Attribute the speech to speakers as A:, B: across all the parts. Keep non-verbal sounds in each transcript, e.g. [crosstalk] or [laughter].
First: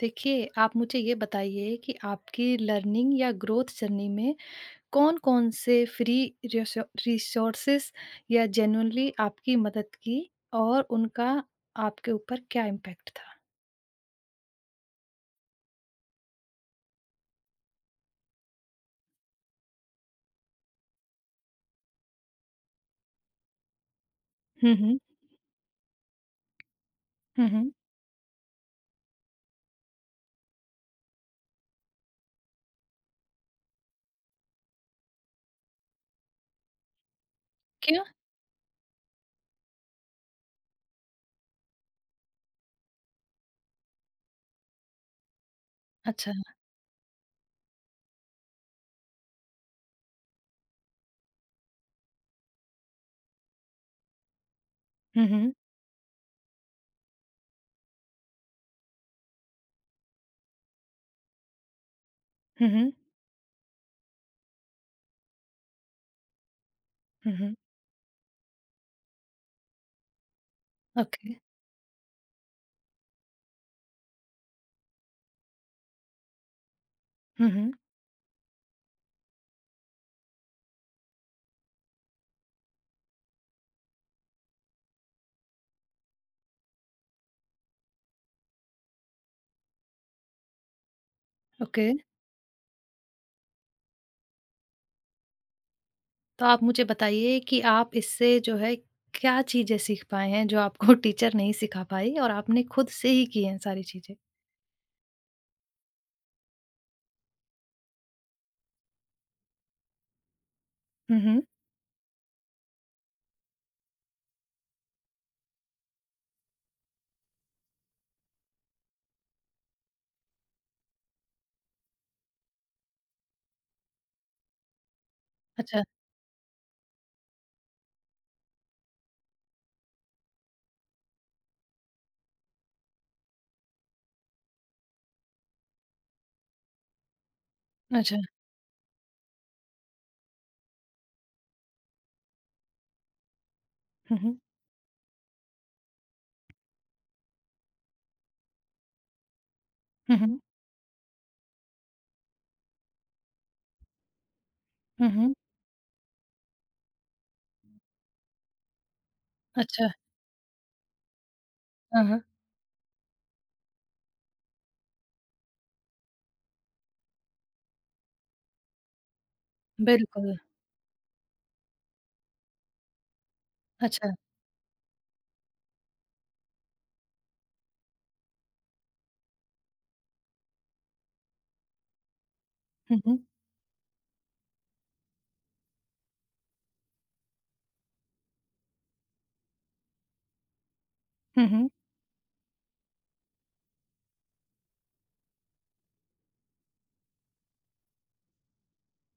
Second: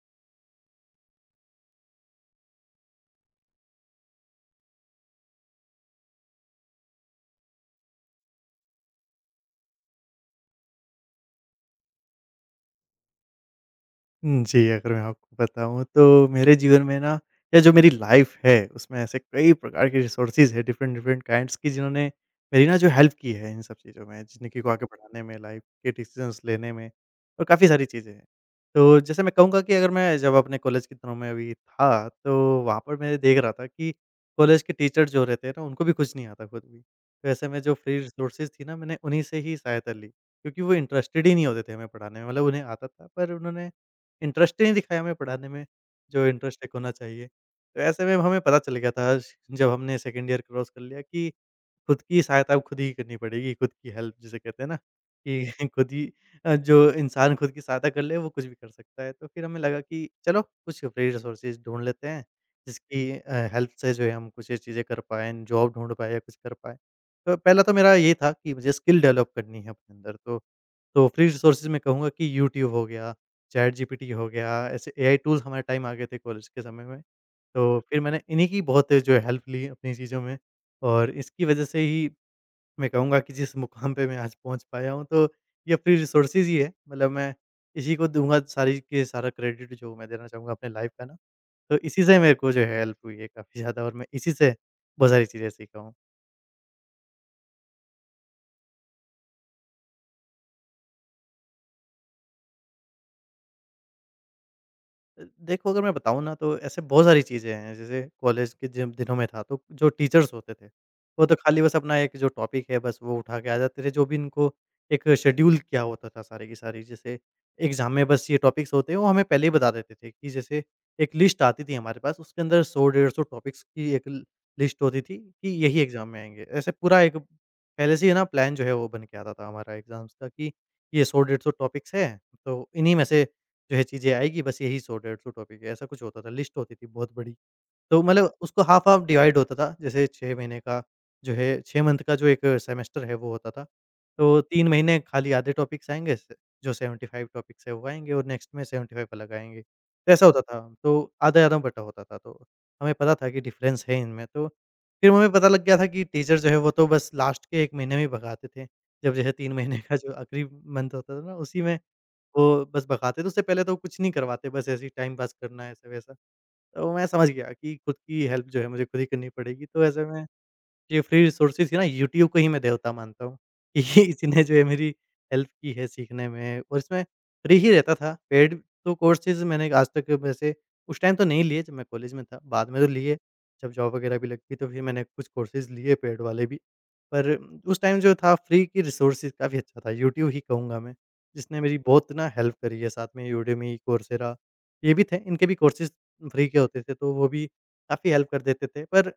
A: देखिए, आप मुझे ये बताइए कि आपकी लर्निंग या ग्रोथ जर्नी में कौन-कौन से फ्री रिसो रिसोर्सेज़ या जेन्युइनली आपकी मदद की और उनका आपके ऊपर क्या इम्पैक्ट था?
B: हुँ, जी, अगर मैं आपको बताऊँ तो मेरे जीवन में ना या जो मेरी लाइफ़ है, उसमें ऐसे कई प्रकार के रिसोर्सेज़ हैं डिफरेंट डिफरेंट काइंड्स की जिन्होंने मेरी ना जो हेल्प की है इन सब चीज़ों में, ज़िंदगी को
A: हुँ,
B: आगे
A: हुँ।
B: बढ़ाने में, लाइफ़ के डिसीज़न्स लेने में और
A: हुँ,
B: काफ़ी
A: हुँ।
B: सारी चीज़ें हैं। तो जैसे मैं कहूँगा कि अगर मैं जब अपने कॉलेज के दिनों में अभी था, तो वहाँ पर मैं देख रहा था कि कॉलेज के टीचर जो रहते हैं ना, उनको भी कुछ नहीं आता खुद भी। तो ऐसे में जो फ्री
A: क्यों?
B: रिसोर्सेज़ थी ना, मैंने उन्हीं से ही सहायता ली क्योंकि वो इंटरेस्टेड ही नहीं होते थे हमें पढ़ाने में। मतलब उन्हें आता था पर उन्होंने इंटरेस्ट ही नहीं दिखाया हमें पढ़ाने में, जो
A: अच्छा।
B: इंटरेस्ट एक होना चाहिए। तो ऐसे में हमें पता चल गया था श जब हमने सेकंड ईयर क्रॉस कर लिया कि खुद की सहायता खुद ही करनी पड़ेगी, खुद की हेल्प जिसे कहते हैं ना
A: हुँ, हुँ।
B: कि [laughs] खुद ही जो इंसान खुद की सहायता कर ले वो कुछ भी कर सकता है। तो फिर हमें लगा कि चलो कुछ फ्री रिसोर्सेज़ ढूँढ लेते हैं,
A: हुँ, हुँ।
B: जिसकी हेल्प से जो है हम कुछ ये चीज़ें कर पाएँ, जॉब ढूँढ पाएँ या कुछ कर पाएँ। तो
A: हुँ, हुँ।
B: पहला तो मेरा ये था कि मुझे स्किल डेवलप करनी है अपने अंदर, तो फ्री
A: ओके।
B: रिसोर्सेज़ मैं कहूँगा कि यूट्यूब हो गया, चैट जीपीटी हो गया, ऐसे एआई टूल्स हमारे टाइम आ गए थे कॉलेज के समय में।
A: हुँ, हुँ।
B: तो फिर मैंने इन्हीं की बहुत जो है हेल्प ली अपनी चीज़ों में और इसकी वजह से ही मैं कहूँगा कि जिस मुकाम पे मैं आज पहुँच पाया हूँ, तो ये फ्री रिसोर्सेज ही है, मतलब मैं इसी को दूँगा सारी के सारा क्रेडिट जो मैं देना चाहूँगा अपने लाइफ का ना। तो
A: ओके।
B: इसी से मेरे को जो है हेल्प हुई है काफ़ी ज़्यादा और मैं इसी से बहुत सारी चीज़ें सीखा हूँ।
A: तो आप मुझे बताइए कि आप इससे जो है क्या चीज़ें सीख पाए हैं जो आपको टीचर नहीं सिखा पाई और आपने खुद से ही की हैं सारी चीज़ें?
B: अ, देखो अगर मैं बताऊँ ना तो ऐसे बहुत सारी चीज़ें हैं, जैसे कॉलेज के जब दिनों में था तो जो टीचर्स होते थे,
A: हुँ,
B: वो तो
A: हुँ।
B: खाली बस अपना एक जो टॉपिक है बस वो उठा के आ जाते थे, जो भी इनको एक शेड्यूल किया होता था सारी की सारी। जैसे एग्ज़ाम में बस ये टॉपिक्स होते हैं वो हमें पहले ही बता देते थे कि जैसे एक लिस्ट आती थी हमारे पास, उसके अंदर 100 डेढ़ 100 टॉपिक्स की एक ल लिस्ट होती थी कि यही
A: अच्छा,
B: एग्ज़ाम में आएँगे। ऐसे पूरा एक पहले से ही ना प्लान जो है वो बन के आता था हमारा एग्ज़ाम्स का कि ये 100 डेढ़ 100 टॉपिक्स हैं, तो इन्हीं में से जो है चीज़ें आएगी, बस यही 100-150 टॉपिक है, ऐसा कुछ होता था, लिस्ट होती थी बहुत बड़ी। तो
A: अच्छा।
B: मतलब उसको हाफ़ हाफ़ डिवाइड होता था, जैसे 6 महीने का जो है 6 मंथ का जो एक सेमेस्टर है वो होता था।
A: हुँ, हुँ।
B: तो 3 महीने खाली आधे टॉपिक्स आएँगे, स जो 75 टॉपिक्स है वो आएँगे और नेक्स्ट में 75 अलग आएँगे। तो
A: हुँ,
B: ऐसा होता
A: हुँ।
B: था, तो आधा-आधा बँटा होता था, तो हमें पता था कि डिफ़रेंस है इनमें। तो
A: हुँ,
B: फिर हमें
A: हुँ।
B: पता लग गया था कि टीचर जो है वो तो बस लास्ट के 1 महीने में ही भगाते थे, जब जो है 3 महीने
A: अच्छा।
B: का जो आखिरी मंथ होता था ना उसी में
A: हाँ, हाँ।
B: वो बस भगाते थे, उससे पहले तो कुछ नहीं करवाते, बस ऐसे ही टाइम पास करना है ऐसा-वैसा। तो मैं समझ गया कि खुद की हेल्प जो है मुझे खुद ही करनी पड़ेगी, तो ऐसे में
A: बिल्कुल।
B: ये फ्री रिसोर्सेज़ ही ना, यूट्यूब को ही मैं देवता मानता हूँ। [laughs] कि
A: अच्छा।
B: इसी ने [laughs] जो है मेरी हेल्प की है सीखने में और इसमें फ्री ही रहता था। पेड तो कोर्सेज़ मैंने आज तक वैसे उस टाइम तो नहीं लिए जब मैं कॉलेज में था। बाद में तो
A: हुँ,
B: लिए,
A: हुँ।
B: जब जॉब वगैरह भी लग गई तो फिर मैंने कुछ कोर्सेज़ लिए पेड वाले भी। पर उस टाइम जो था फ्री की रिसोर्सेज़ काफ़ी अच्छा था। यूट्यूब ही कहूँगा मैं,
A: हुँ,
B: जिसने
A: हुँ।
B: मेरी बहुत ना हेल्प करी है। साथ में यूडेमी, कोर्सेरा ये भी थे। इनके भी कोर्सेज़ फ्री के होते थे तो वो भी काफ़ी हेल्प कर देते थे। पर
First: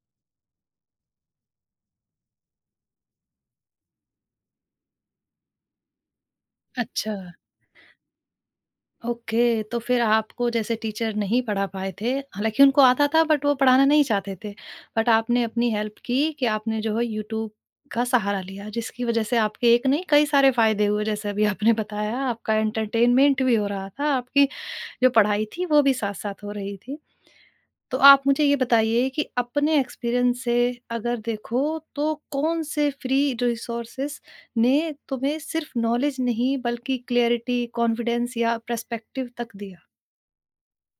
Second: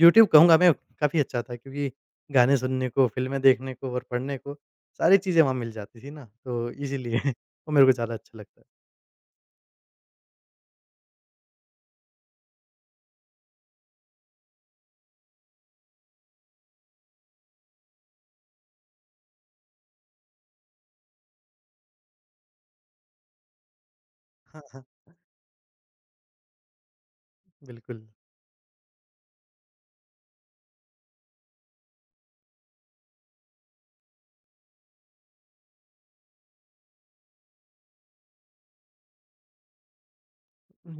B: यूट्यूब कहूँगा मैं काफ़ी अच्छा था क्योंकि गाने सुनने को, फ़िल्में देखने को और पढ़ने को सारी चीज़ें वहाँ मिल जाती थी ना, तो
A: अच्छा,
B: इसीलिए [laughs] वो मेरे को ज़्यादा अच्छा लगता है।
A: ओके। तो फिर आपको जैसे टीचर नहीं पढ़ा पाए थे, हालाँकि उनको आता था बट वो पढ़ाना नहीं चाहते थे। बट आपने अपनी हेल्प की कि आपने जो है यूट्यूब का सहारा लिया, जिसकी वज़ह से आपके एक नहीं कई सारे फ़ायदे हुए जैसे अभी आपने बताया, आपका एंटरटेनमेंट भी हो रहा था, आपकी
B: हाँ, हाँ,
A: जो पढ़ाई थी वो भी साथ-साथ हो रही थी। तो
B: बिल्कुल।
A: आप मुझे ये बताइए कि अपने एक्सपीरियंस से अगर देखो तो कौन से फ्री रिसोर्सेस ने तुम्हें सिर्फ नॉलेज नहीं बल्कि क्लैरिटी, कॉन्फिडेंस या पर्सपेक्टिव तक दिया?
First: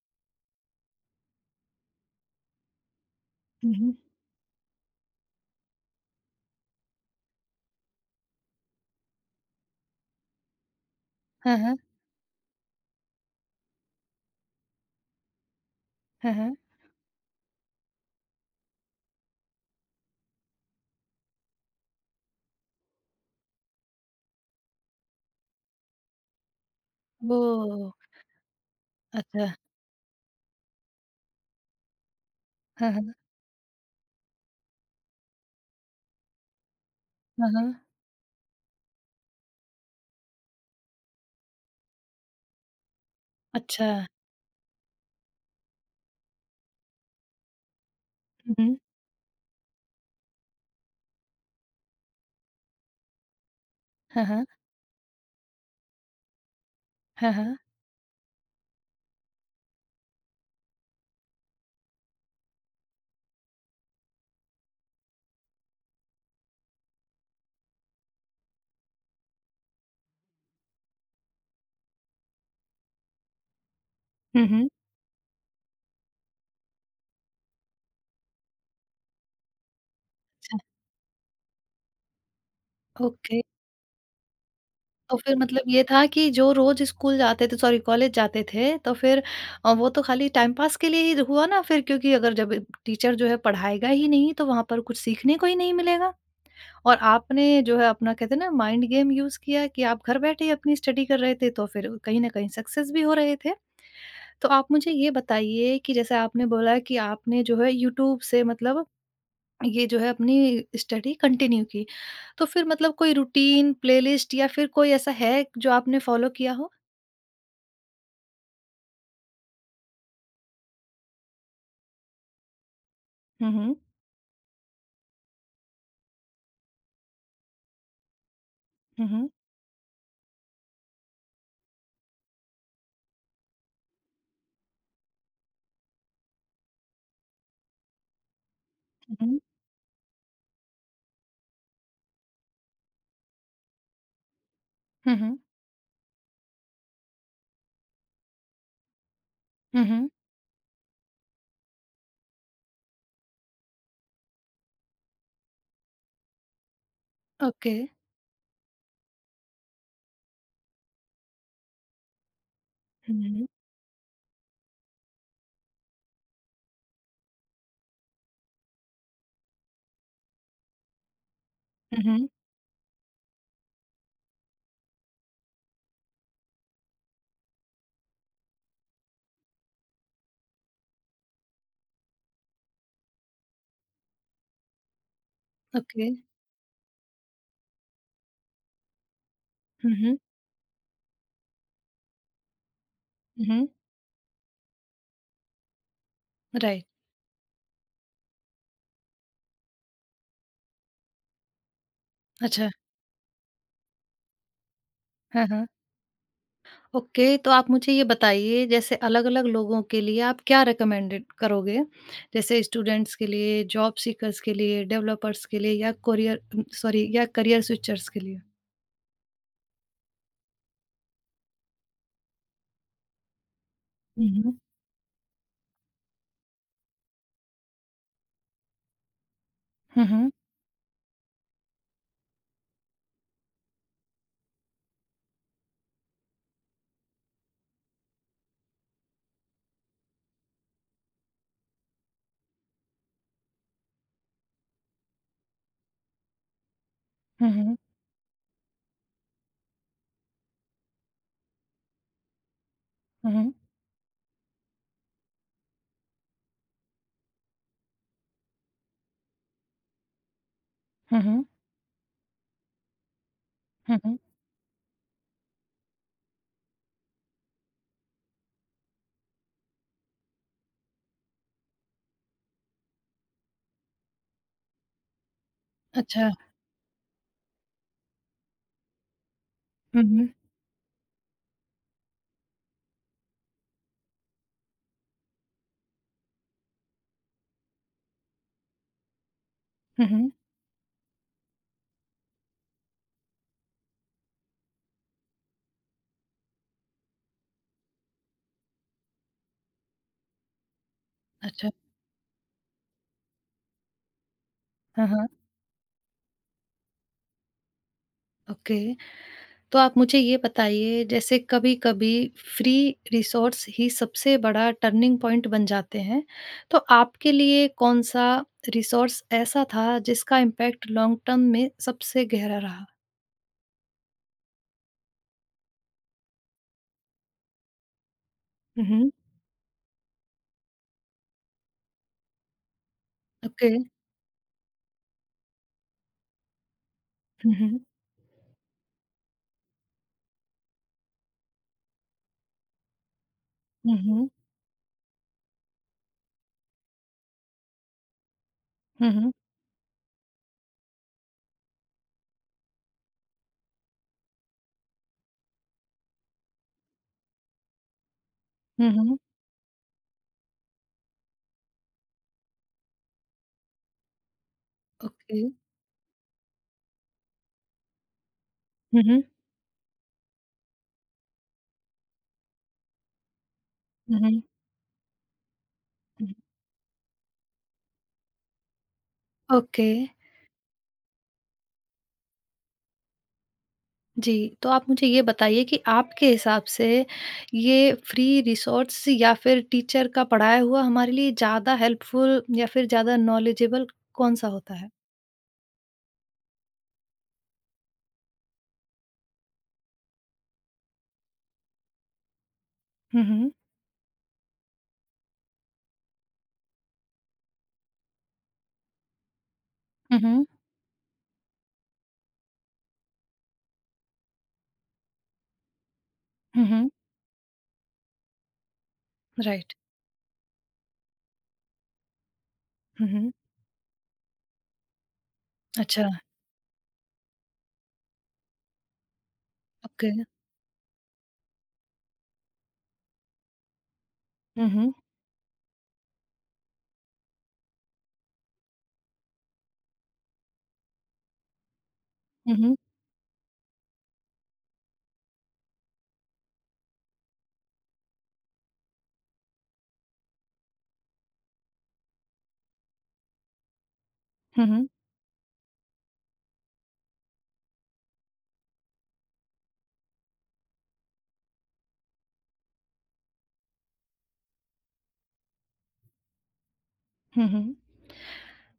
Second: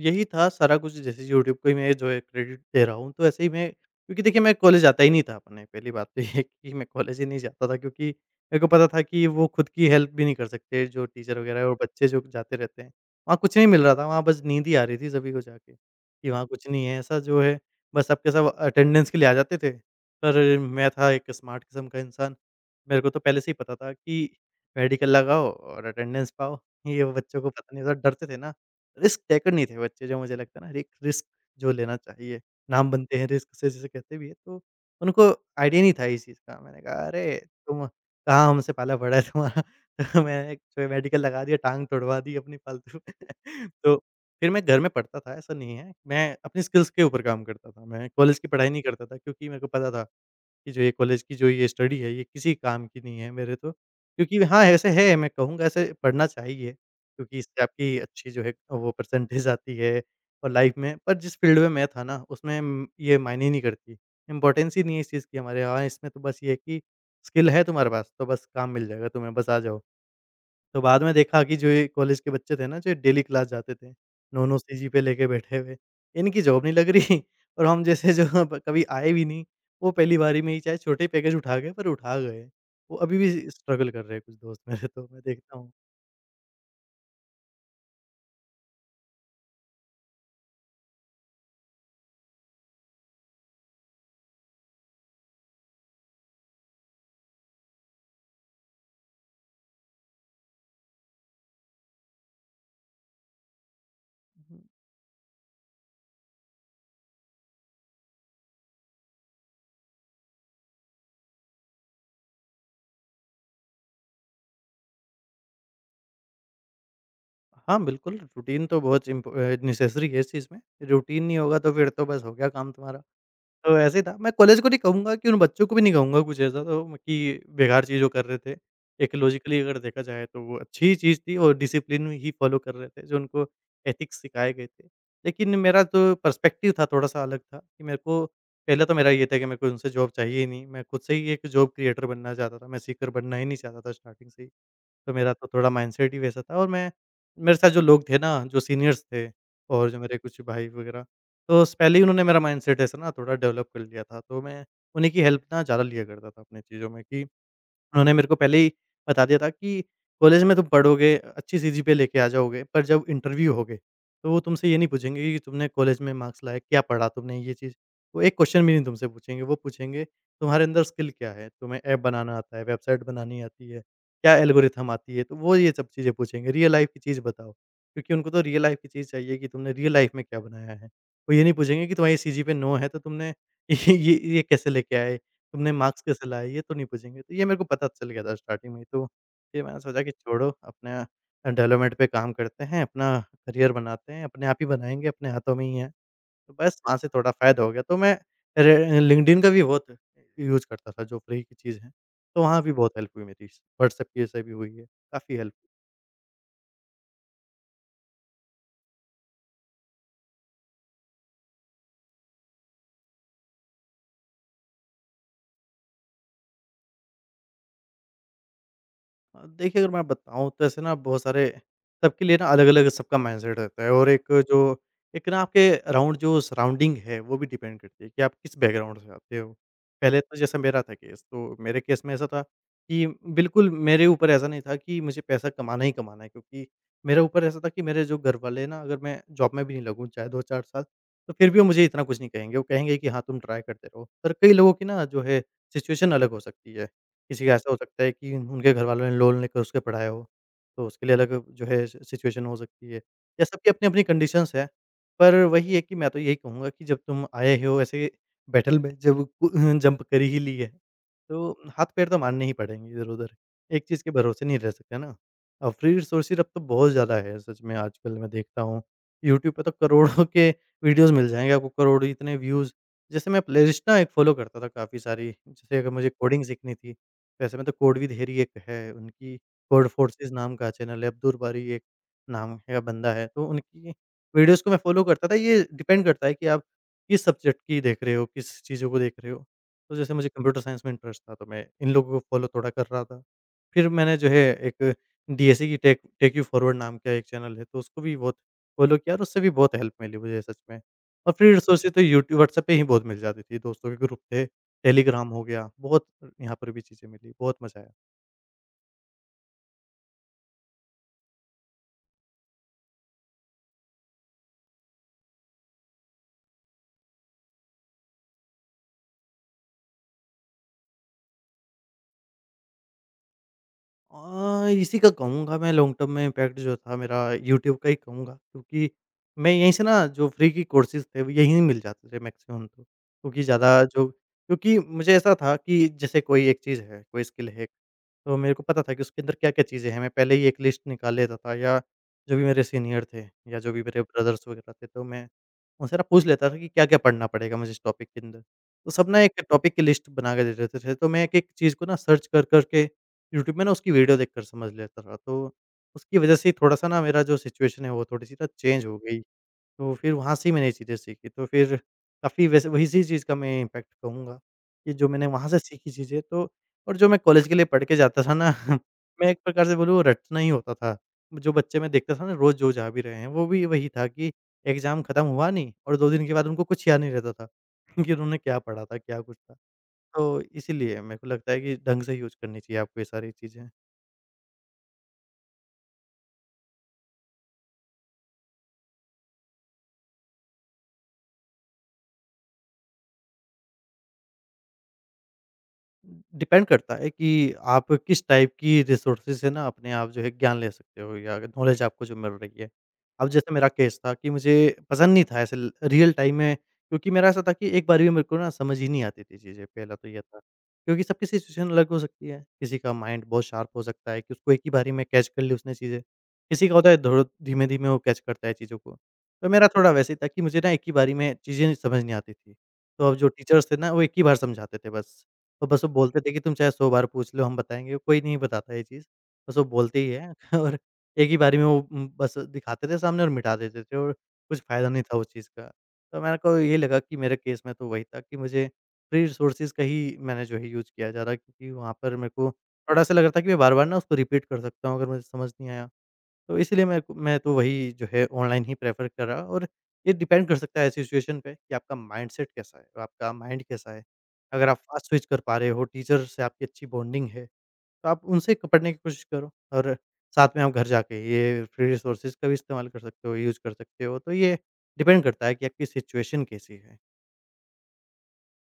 B: यही था सारा कुछ, जैसे यूट्यूब को ही मैं जो है क्रेडिट दे रहा हूँ, तो ऐसे ही मैं,
A: हुँ।
B: क्योंकि देखिए मैं कॉलेज जाता ही नहीं था अपने। पहली बात तो ये कि मैं कॉलेज ही नहीं जाता था क्योंकि मेरे को पता था कि वो खुद की हेल्प भी नहीं कर सकते, जो टीचर
A: हाँ,
B: वगैरह और
A: हाँ।
B: बच्चे जो जाते रहते हैं। वहाँ कुछ नहीं मिल रहा था, वहाँ बस नींद ही आ रही थी सभी को जाके, कि
A: हाँ,
B: वहाँ
A: हाँ।
B: कुछ नहीं है ऐसा, जो है बस सबके सब अटेंडेंस के लिए आ जाते थे। पर मैं था एक स्मार्ट किस्म का इंसान, मेरे को तो पहले से ही पता था कि मेडिकल लगाओ और अटेंडेंस पाओ, ये बच्चों को पता नहीं
A: ओह!
B: था, डरते थे ना, रिस्क टेकर
A: अच्छा।
B: नहीं थे बच्चे, जो मुझे लगता है ना, एक रिस्क जो लेना चाहिए, नाम
A: हाँ, हाँ।
B: बनते हैं रिस्क से जिसे कहते भी हैं, तो उनको आइडिया नहीं था इस चीज़ का। मैंने कहा, "अरे!
A: हाँ, हाँ।
B: तुम कहाँ, हमसे पाला पड़ा है तुम्हारा।" [laughs] तो मैंने फिर मेडिकल लगा दिया, टाँग तुड़वा दी अपनी फालतू। [laughs]
A: अच्छा।
B: तो फिर मैं घर में पढ़ता था, ऐसा नहीं है। मैं अपनी स्किल्स के ऊपर काम करता था। मैं कॉलेज की
A: हुँ,
B: पढ़ाई
A: हुँ।
B: नहीं करता था क्योंकि मेरे को पता था कि जो ये कॉलेज की जो ये स्टडी है ये किसी काम की नहीं है मेरे तो।
A: हाँ,
B: क्योंकि
A: हाँ।
B: हाँ, ऐसे है मैं कहूँगा, ऐसे पढ़ना चाहिए
A: हाँ,
B: क्योंकि
A: हाँ।
B: इससे आपकी अच्छी जो है वो परसेंटेज आती है और लाइफ में, पर जिस फ़ील्ड में मैं था ना उसमें ये मायने नहीं करती। इम्पोर्टेंस ही नहीं है इस चीज़ की हमारे यहाँ, इसमें तो बस ये है कि स्किल है तुम्हारे पास तो बस काम मिल जाएगा, तुम्हें बस आ जाओ। तो बाद में देखा कि जो ये कॉलेज के बच्चे थे ना, जो डेली क्लास जाते थे,
A: हुँ,
B: नोनो
A: हुँ।
B: सीजी पे लेके बैठे हुए, इनकी जॉब नहीं लग रही। [laughs] और हम जैसे जो अब कभी आए भी नहीं, वो पहली बारी में
A: अच्छा,
B: ही चाहे छोटे पैकेज उठा गए, पर उठा गए। वो अभी
A: ओके।
B: भी स्ट्रगल कर रहे हैं कुछ दोस्त मेरे, तो
A: तो
B: मैं
A: फिर
B: देखता
A: मतलब
B: हूँ।
A: ये था कि जो रोज़ स्कूल जाते थे सॉरी कॉलेज जाते थे, तो फिर वो तो खाली टाइम पास के लिए ही हुआ ना फिर क्योंकि अगर जब टीचर जो है पढ़ाएगा ही नहीं, तो वहाँ पर कुछ सीखने को ही नहीं मिलेगा। और आपने जो है अपना कहते हैं ना माइंड गेम यूज़ किया कि आप घर बैठे ही अपनी स्टडी कर रहे थे, तो फिर कहीं न कहीं सक्सेस भी हो रहे थे। तो
B: हम्म,
A: आप मुझे ये बताइए कि जैसे आपने बोला कि आपने जो है यूट्यूब से मतलब ये जो है अपनी स्टडी कंटिन्यू की। तो फिर मतलब कोई रूटीन, प्लेलिस्ट या फिर कोई ऐसा है जो आपने फ़ॉलो किया हो?
B: हाँ, बिल्कुल, रूटीन तो बहुत नेसेसरी है इस चीज़ में। रूटीन नहीं होगा तो फिर तो बस हो गया काम तुम्हारा।
A: हुँ, हुँ।
B: तो ऐसे ही था। मैं कॉलेज को नहीं कहूँगा, कि उन बच्चों को भी नहीं कहूँगा कुछ ऐसा, तो कि बेकार चीज़ वो कर रहे थे।
A: हुँ,
B: एक
A: हुँ।
B: लॉजिकली अगर देखा जाए तो वो अच्छी चीज़ थी और डिसिप्लिन ही फॉलो कर रहे थे जो उनको एथिक्स सिखाए गए थे। लेकिन मेरा जो पर्सपेक्टिव था थोड़ा-सा अलग था, कि मेरे को पहले तो मेरा ये
A: हुँ,
B: था
A: हुँ।
B: कि मेरे को उनसे जॉब चाहिए ही नहीं। मैं खुद से ही एक जॉब क्रिएटर बनना चाहता था। मैं सीकर बनना ही नहीं चाहता था स्टार्टिंग से ही। तो
A: हुँ,
B: मेरा
A: हुँ।
B: तो थोड़ा माइंडसेट ही वैसा था, और मैं, मेरे साथ जो लोग थे ना, जो सीनियर्स थे
A: हुँ,
B: और जो
A: हुँ।
B: मेरे कुछ भाई वगैरह, तो स पहले ही उन्होंने मेरा माइंडसेट ऐसा ना थोड़ा डेवलप कर लिया था। तो मैं उन्हीं की हेल्प ना ज़्यादा लिया करता था अपनी चीज़ों में, कि
A: ओके।
B: उन्होंने मेरे को पहले ही बता दिया था कि कॉलेज में तुम पढ़ोगे, अच्छी सीजीपीए लेके आ जाओगे, पर जब
A: हुँ, हुँ।
B: इंटरव्यू होगे, तो वो तुमसे ये नहीं पूछेंगे कि तुमने कॉलेज में मार्क्स लाए, क्या पढ़ा तुमने ये चीज़। वो एक क्वेश्चन भी नहीं तुमसे पूछेंगे, वो पूछेंगे तुम्हारे अंदर स्किल क्या है? तुम्हें ऐप
A: हुँ, हुँ।
B: बनाना आता है, वेबसाइट बनानी आती है, क्या एल्गोरिथम आती है? तो वो ये सब चीज़ें पूछेंगे, रियल लाइफ़ की चीज़ बताओ। क्योंकि उनको तो रियल लाइफ़ की चीज़ चाहिए, कि तुमने रियल लाइफ़ में क्या बनाया है। वो ये नहीं पूछेंगे कि तुम्हारी सीजीपीए 9 है तो तुमने [laughs] ये कैसे लेके आए? तुमने मार्क्स
A: ओके।
B: कैसे लाए? ये तो नहीं पूछेंगे। तो ये मेरे को पता चल गया था स्टार्टिंग में ही, तो फिर मैंने
A: हुँ,
B: सोचा कि
A: हुँ।
B: छोड़ो अपना डेवलपमेंट पे काम करते हैं, अपना
A: हुँ, हुँ।
B: करियर बनाते हैं, अपने आप ही बनाएँगे, अपने हाथों में ही है। तो बस
A: राइट।
B: वहाँ से थोड़ा फ़ायदा हो गया। तो मैं रे लिंक्डइन का भी बहुत यूज़ करता था, जो फ्री की चीज़ है, तो वहाँ
A: अच्छा।
B: भी बहुत हेल्प हुई मेरी। व्हाट्सएप की से भी हुई है, काफ़ी
A: हाँ,
B: हेल्प।
A: हाँ। ओके, तो आप मुझे ये बताइए जैसे अलग-अलग लोगों के लिए आप क्या रिकमेंडेड करोगे? जैसे स्टूडेंट्स के लिए, जॉब सीकर्स के लिए, डेवलपर्स के लिए या कोरियर सॉरी या करियर स्विचर्स के लिए?
B: देखिए अगर मैं बताऊँ तो ऐसे ना बहुत सारे सबके लिए ना अलग-अलग सबका माइंडसेट रहता है, और
A: हुँ, हुँ।
B: एक ना आपके अराउंड जो सराउंडिंग है वो भी डिपेंड करती है कि आप किस बैकग्राउंड से आते हो।
A: हुँ,
B: पहले
A: हुँ।
B: तो जैसे मेरा था केस, तो मेरे केस में ऐसा था कि बिल्कुल मेरे ऊपर ऐसा नहीं था कि मुझे पैसा कमाना ही कमाना है, क्योंकि मेरे ऊपर ऐसा था कि मेरे जो घरवाले ना, अगर मैं जॉब में भी नहीं लगूँ चाहे 2-4 साल, तो फिर भी वो मुझे इतना कुछ नहीं कहेंगे। वो कहेंगे कि हाँ, तुम ट्राई करते रहो। पर कई लोगों की ना जो है सिचुएशन अलग हो सकती है। किसी
A: हुँ,
B: का ऐसा हो
A: हुँ।
B: सकता है कि उनके घरवालों ने लोन लेकर उसके पढ़ाया हो, तो उसके लिए अलग जो है सि सिचुएशन हो सकती है,
A: हुँ,
B: या
A: हुँ।
B: सबकी अपनी-अपनी कंडीशंस है। पर वही है कि मैं तो यही कहूँगा कि जब तुम आए हो ऐसे बैटल में, जब कु [laughs] जंप कर ही ली है,
A: हुँ, हुँ।
B: तो हाथ-पैर तो मारने ही पड़ेंगे इधर-उधर, एक
A: हुँ,
B: चीज़ के
A: हुँ।
B: भरोसे नहीं रह सकते ना। और फ्री रिसोर्सेज़ अब तो बहुत ज़्यादा है सच में, आजकल मैं देखता हूँ, यूट्यूब पे तो करोड़ों के वीडियोज़ मिल जाएँगे आपको, करोड़ों इतने व्यूज़। जैसे मैं प्लेलिस्ट ना एक फ़ॉलो करता था काफ़ी सारी, जैसे अगर मुझे
A: अच्छा।
B: कोडिंग सीखनी थी, वैसे में तो कोड विद हेरी एक है, उनकी कोड
A: हुँ, हुँ।
B: फोर्सेस नाम का चैनल है, अब्दुल बारी एक नाम का बंदा है, तो उनकी वीडियोज़ को मैं फ़ॉलो करता था। ये डिपेंड करता है कि आप किस सब्जेक्ट की देख रहे हो, किस चीज़ों को देख रहे हो। तो
A: हुँ,
B: जैसे मुझे
A: हुँ।
B: कंप्यूटर साइंस में इंटरेस्ट था, तो मैं इन लोगों को फ़ॉलो थोड़ा कर रहा था। फिर मैंने जो है एक डीएसई की टेक टेक यू फॉरवर्ड नाम का एक चैनल है, तो उसको भी बहुत फ़ॉलो किया और उससे भी बहुत हेल्प मिली मुझे सच में। और फ्री
A: अच्छा।
B: रिसोर्सेज़ तो यूट्यू व्हाट्सएप पे ही बहुत मिल जाती थी, दोस्तों के ग्रुप थे।
A: हाँ,
B: टेलीग्राम
A: हाँ।
B: हो गया, बहुत यहाँ पर भी चीज़ें मिली, बहुत मज़ा आया।
A: ओके। तो आप मुझे ये बताइए जैसे कभी-कभी फ्री रिसोर्स ही सबसे बड़ा टर्निंग पॉइंट बन जाते हैं। तो आपके लिए कौन-सा रिसोर्स ऐसा था जिसका इम्पैक्ट लॉन्ग टर्म में सबसे गहरा रहा?
B: इसी का कहूँगा मैं, लॉन्ग टर्म में इम्पैक्ट जो था मेरा, यूट्यूब का ही कहूँगा,
A: हुँ,
B: क्योंकि
A: हुँ।
B: मैं यहीं से ना जो फ्री की कोर्सेज़ थे वो यहीं मिल जाते थे मैक्सिमम तो। क्योंकि
A: ओके।
B: ज़्यादा जो क्योंकि मुझे ऐसा था कि जैसे कोई एक चीज़ है, कोई स्किल
A: हुँ,
B: है,
A: हुँ।
B: तो मेरे को पता था कि उसके अंदर क्या-क्या चीज़ें हैं। मैं पहले ही एक लिस्ट निकाल लेता था, या जो भी मेरे सीनियर थे या जो भी
A: हुँ,
B: मेरे
A: हुँ।
B: ब्रदर्स वगैरह थे, तो मैं उनसे ना पूछ लेता था कि क्या-क्या पढ़ना पड़ेगा मुझे इस टॉपिक के अंदर। तो सब
A: हुँ,
B: ना
A: हुँ।
B: एक टॉपिक की लिस्ट बना के दे देते थे, तो मैं एक-एक चीज़ को ना सर्च कर-कर के यूट्यूब में ना उसकी वीडियो देखकर समझ लेता था, तो उसकी वजह से थोड़ा सा ना मेरा जो सिचुएशन है वो थोड़ी-सी ना चेंज
A: हुँ,
B: हो
A: हुँ।
B: गई। तो फिर वहाँ से ही मैंने ये चीज़ें सीखी, तो फिर काफ़ी वैसे वही इसी चीज़ का मैं इम्पैक्ट कहूँगा, कि जो मैंने
A: ओके।
B: वहाँ से सीखी चीज़ें तो। और जो मैं कॉलेज के लिए पढ़ के जाता था ना, [laughs]
A: हुँ, हुँ।
B: मैं एक प्रकार से बोलूँ वो रटना ही होता था। जो बच्चे मैं देखता था ना रोज़ जो जा भी रहे हैं, वो भी वही था
A: हुँ,
B: कि
A: हुँ।
B: एग्ज़ाम खत्म हुआ नहीं, और 2 दिन
A: हुँ।
B: के बाद उनको कुछ याद नहीं रहता था [laughs] कि उन्होंने क्या पढ़ा था, क्या कुछ था।
A: ओके।
B: तो इसीलिए मेरे को लगता है कि ढंग से यूज़ करनी चाहिए आपको ये सारी चीज़ें।
A: जी, तो आप मुझे ये बताइए कि आपके हिसाब से ये फ्री रिसोर्स या फिर टीचर का पढ़ाया हुआ हमारे लिए ज़्यादा हेल्पफुल या फिर ज़्यादा नॉलेजेबल कौन-सा होता है?
B: डिपेंड करता है कि आप किस टाइप की रिसोर्सेज़ से ना अपने आप जो है ज्ञान ले सकते हो, या नॉलेज आपको जो मिल रही है।
A: हुँ,
B: अब
A: हुँ।
B: जैसे मेरा केस था कि मुझे पसंद नहीं था ऐसे ल रियल टाइम में, क्योंकि मेरा ऐसा था कि एक बार भी मेरे को ना समझ ही नहीं आती थी चीज़ें, पहला तो
A: हुँ,
B: ये था।
A: हुँ।
B: क्योंकि सबकी सिचुएशन अलग हो सकती है, किसी का माइंड बहुत शार्प हो सकता है कि उसको एक ही बारी में कैच कर ली उसने चीज़ें।
A: हुँ,
B: किसी का होता
A: हुँ।
B: है धो धीमे-धीमे वो कैच करता है चीज़ों को। तो मेरा
A: राइट।
B: थोड़ा वैसे ही था कि मुझे ना एक ही बारी में चीज़ें समझ नहीं आती थी। तो
A: हुँ,
B: अब जो
A: हुँ।
B: टीचर्स थे ना, वो एक ही बार समझाते थे बस। तो बस वो
A: अच्छा,
B: बोलते थे कि तुम चाहे 100 बार पूछ लो हम बताएँगे, कोई नहीं बताता ये चीज़। बस वो बोलते ही
A: ओके।
B: हैं, [laughs] और एक ही बारी में वो बस दिखाते थे सामने और मिटा देते थे, और कुछ
A: हुँ,
B: फ़ायदा
A: हुँ।
B: नहीं था उस चीज़ का। तो मेरे को ये लगा कि मेरे केस में तो वही था कि मुझे फ्री रिसोर्सेज़ का ही मैंने जो है यूज़ किया ज़्यादा, क्योंकि वहाँ पर मेरे को
A: हुँ, हुँ।
B: थोड़ा-सा लग रहा था कि मैं बार-बार ना उसको रिपीट कर सकता हूँ अगर मुझे समझ नहीं आया। तो इसलिए मैं तो वही जो है ऑनलाइन ही प्रेफ़र कर रहा, और ये डिपेंड कर सकता है सिचुएशन पे कि आपका माइंडसेट कैसा है, और आपका माइंड कैसा है।
A: हुँ,
B: अगर आप
A: हुँ।
B: फ़ास्ट स्विच कर पा रहे हो, टीचर से आपकी अच्छी बॉन्डिंग है, तो आप उनसे क पढ़ने की कोशिश करो, और साथ में आप घर जाके ये फ्री रिसोर्सेज़ का भी इस्तेमाल कर सकते हो, यूज़ कर सकते हो। तो ये डिपेंड करता है कि आपकी सिचुएशन कैसी है।
A: हुँ, हुँ।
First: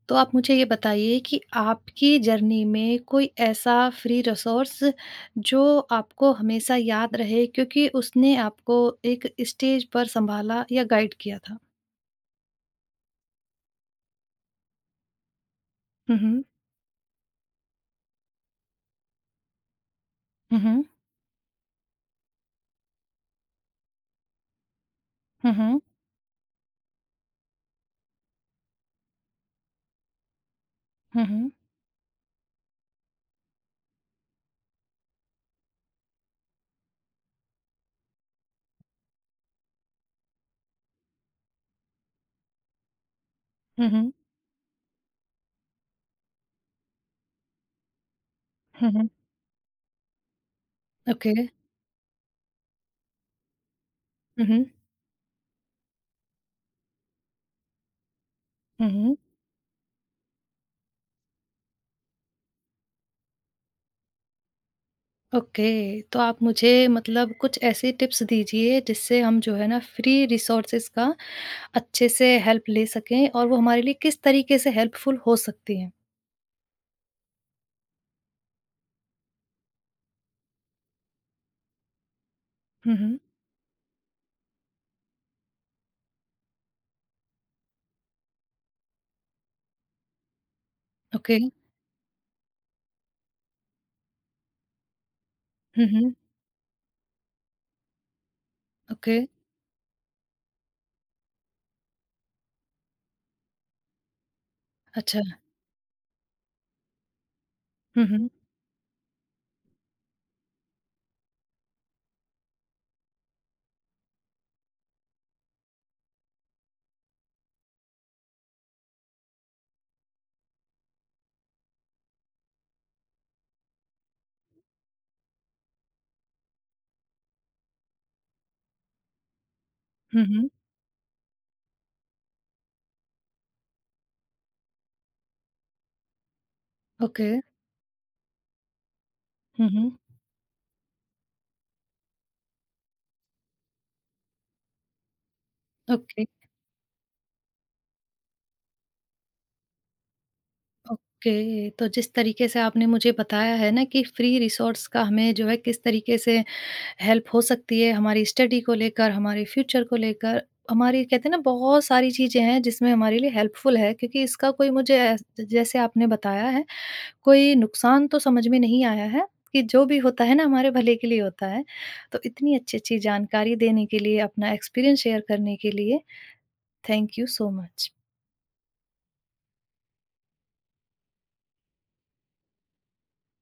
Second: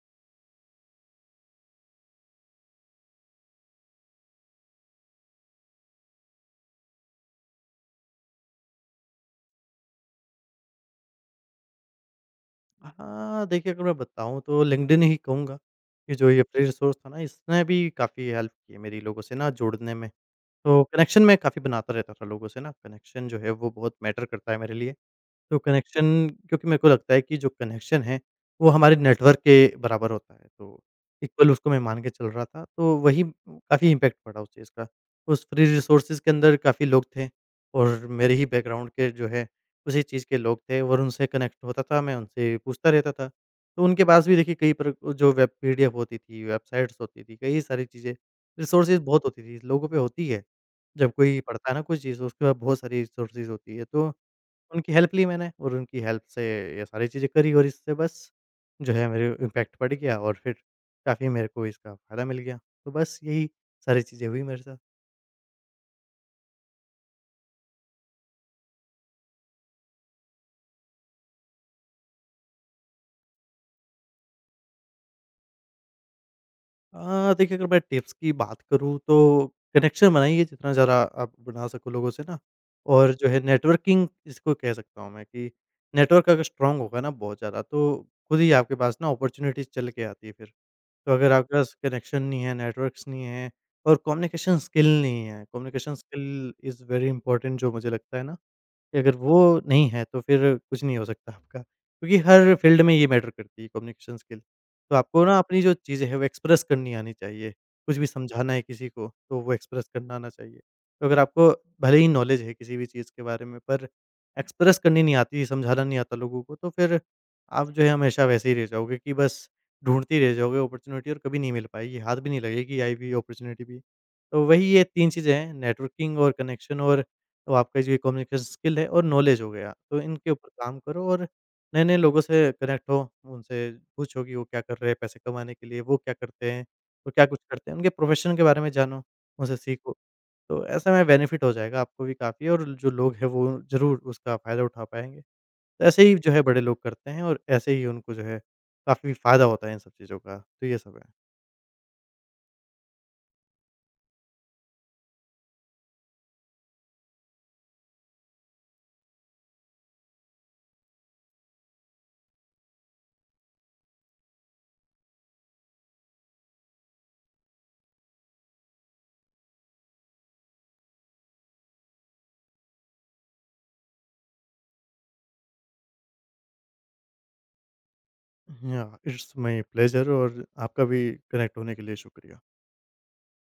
A: तो आप मुझे ये बताइए कि आपकी जर्नी में कोई ऐसा फ्री रिसोर्स जो आपको हमेशा याद रहे क्योंकि उसने आपको एक स्टेज पर सँभाला या गाइड किया था?
B: हाँ, देखिए अगर मैं बताऊँ तो लिंक्डइन ही कहूँगा कि
A: हुँ,
B: जो ये
A: हुँ।
B: फ्री रिसोर्स था ना, इसने भी काफ़ी हेल्प की है मेरी लोगों से ना जोड़ने में।
A: Mhm.
B: तो कनेक्शन मैं काफ़ी बनाता रहता था लोगों से ना, कनेक्शन जो है वो बहुत मैटर करता है मेरे लिए। तो
A: Mhm.
B: कनेक्शन, क्योंकि मेरे को लगता है कि जो कनेक्शन है, वो हमारे नेटवर्क के बराबर होता है। तो
A: Mhm.
B: इक्वल उसको मैं मान के चल रहा था, तो वही काफ़ी इम्पैक्ट पड़ा उस चीज़ का। उस फ्री रिसोर्सेज़ के अंदर काफ़ी लोग थे, और मेरे ही बैकग्राउंड के जो है, उसी चीज़ के लोग थे, और उनसे कनेक्ट होता था, मैं उनसे पूछता रहता था। तो उनके
A: mhm,
B: पास भी देखिए कई प्र जो वेब पीडीएफ होती थी, वेबसाइट्स होती थी, कई सारी चीज़ें, रिसोर्सेज़
A: mhm,
B: बहुत होती थी, लोगों पे होती है। जब
A: ओके।
B: कोई पढ़ता है ना कुछ चीज़, तो उसके बाद बहुत सारी रिसोर्सेज़ होती है, तो
A: हुँ,
B: उनकी हेल्प ली मैंने, और उनकी हेल्प से ये सारी चीज़ें करी, और इससे बस जो है
A: हुँ,
B: मेरे इम्पैक्ट पड़ गया, और फिर काफ़ी मेरे को इसका फ़ायदा मिल गया। तो बस यही सारी चीज़ें हुई मेरे साथ।
A: ओके। तो आप मुझे मतलब कुछ ऐसी टिप्स दीजिए जिससे हम जो है ना फ्री रिसोर्सेज़ का अच्छे से हेल्प ले सकें और वो हमारे लिए किस तरीके से हेल्पफुल हो सकती हैं?
B: देखिए अगर मैं टिप्स की बात करूँ, तो कनेक्शन बनाइए जितना ज़्यादा आप बना सको लोगों से ना,
A: हुँ,
B: और
A: हुँ,
B: जो है नेटवर्किंग, इसको कह सकता हूँ मैं कि नेटवर्क अगर स्ट्रांग होगा ना बहुत ज़्यादा, तो खुद ही आपके पास ना अपॉर्चुनिटीज़ चल के आती है फिर। तो अगर
A: ओके।
B: आपके पास कनेक्शन नहीं है, नेटवर्क्स नहीं है, और कम्युनिकेशन स्किल नहीं है,
A: हुँ,
B: कम्युनिकेशन
A: हुँ,
B: स्किल इज़ वेरी इंपॉर्टेंट जो मुझे लगता है ना, कि अगर
A: ओके।
B: वो नहीं है, तो फिर कुछ नहीं हो सकता आपका। क्योंकि हर फ़ील्ड में ये मैटर करती है, कम्युनिकेशन स्किल। तो
A: अच्छा।
B: आपको ना अपनी जो चीज़ें हैं वो एक्सप्रेस करनी आनी चाहिए। कुछ
A: हुँ,
B: भी
A: हुँ,
B: समझाना है किसी को, तो वो एक्सप्रेस करना आना चाहिए। तो अगर आपको भले ही नॉलेज है किसी भी चीज़ के बारे में, पर एक्सप्रेस करनी नहीं आती, समझाना नहीं आता लोगों को, तो फिर आप जो है हमेशा वैसे ही रह जाओगे कि बस ढूँढते ही रह जाओगे अपॉर्च्युनिटी, और कभी नहीं मिल पाएगी, हाथ भी नहीं लगेगी आई हुई अपॉर्च्युनिटी भी। तो वही ये 3 चीज़ें हैं, नेटवर्किंग और कनेक्शन, और तो आपका जो ये कम्युनिकेशन स्किल है और नॉलेज हो गया, तो
A: हुँ,
B: इनके ऊपर
A: हुँ,
B: काम करो, और नए-नए लोगों से कनेक्ट हो, उनसे पूछो कि वो क्या कर रहे हैं पैसे कमाने के लिए, वो क्या करते हैं, वो क्या
A: ओके।
B: कुछ करते हैं, उनके प्रोफेशन के बारे में जानो, उनसे
A: हुँ, हुँ,
B: सीखो। तो ऐसे में बेनिफिट हो जाएगा आपको भी काफ़ी, और जो लोग हैं वो ज़रूर उसका फ़ायदा उठा पाएँगे। तो ऐसे ही
A: ओके,
B: जो है बड़े लोग करते हैं, और ऐसे ही उनको जो है काफ़ी फ़ायदा होता है इन सब चीज़ों का, तो ये सब है।
A: ओके। तो जिस तरीके से आपने मुझे बताया है ना कि फ्री रिसोर्स का हमें जो है किस तरीके से हेल्प हो सकती है हमारी स्टडी को लेकर, हमारे फ्यूचर को लेकर, हमारी कहते हैं ना बहुत सारी चीज़ें हैं जिसमें हमारे लिए हेल्पफुल है क्योंकि इसका कोई मुझे ऐस जैसे आपने बताया है, कोई नुकसान तो समझ में नहीं आया है कि जो भी होता है ना हमारे भले के लिए होता है। तो इतनी अच्छी-अच्छी जानकारी देने के लिए, अपना एक्सपीरियंस शेयर करने के लिए, thank you so much.
B: Yeah it's my pleasure, और आपका भी कनेक्ट होने के लिए शुक्रिया।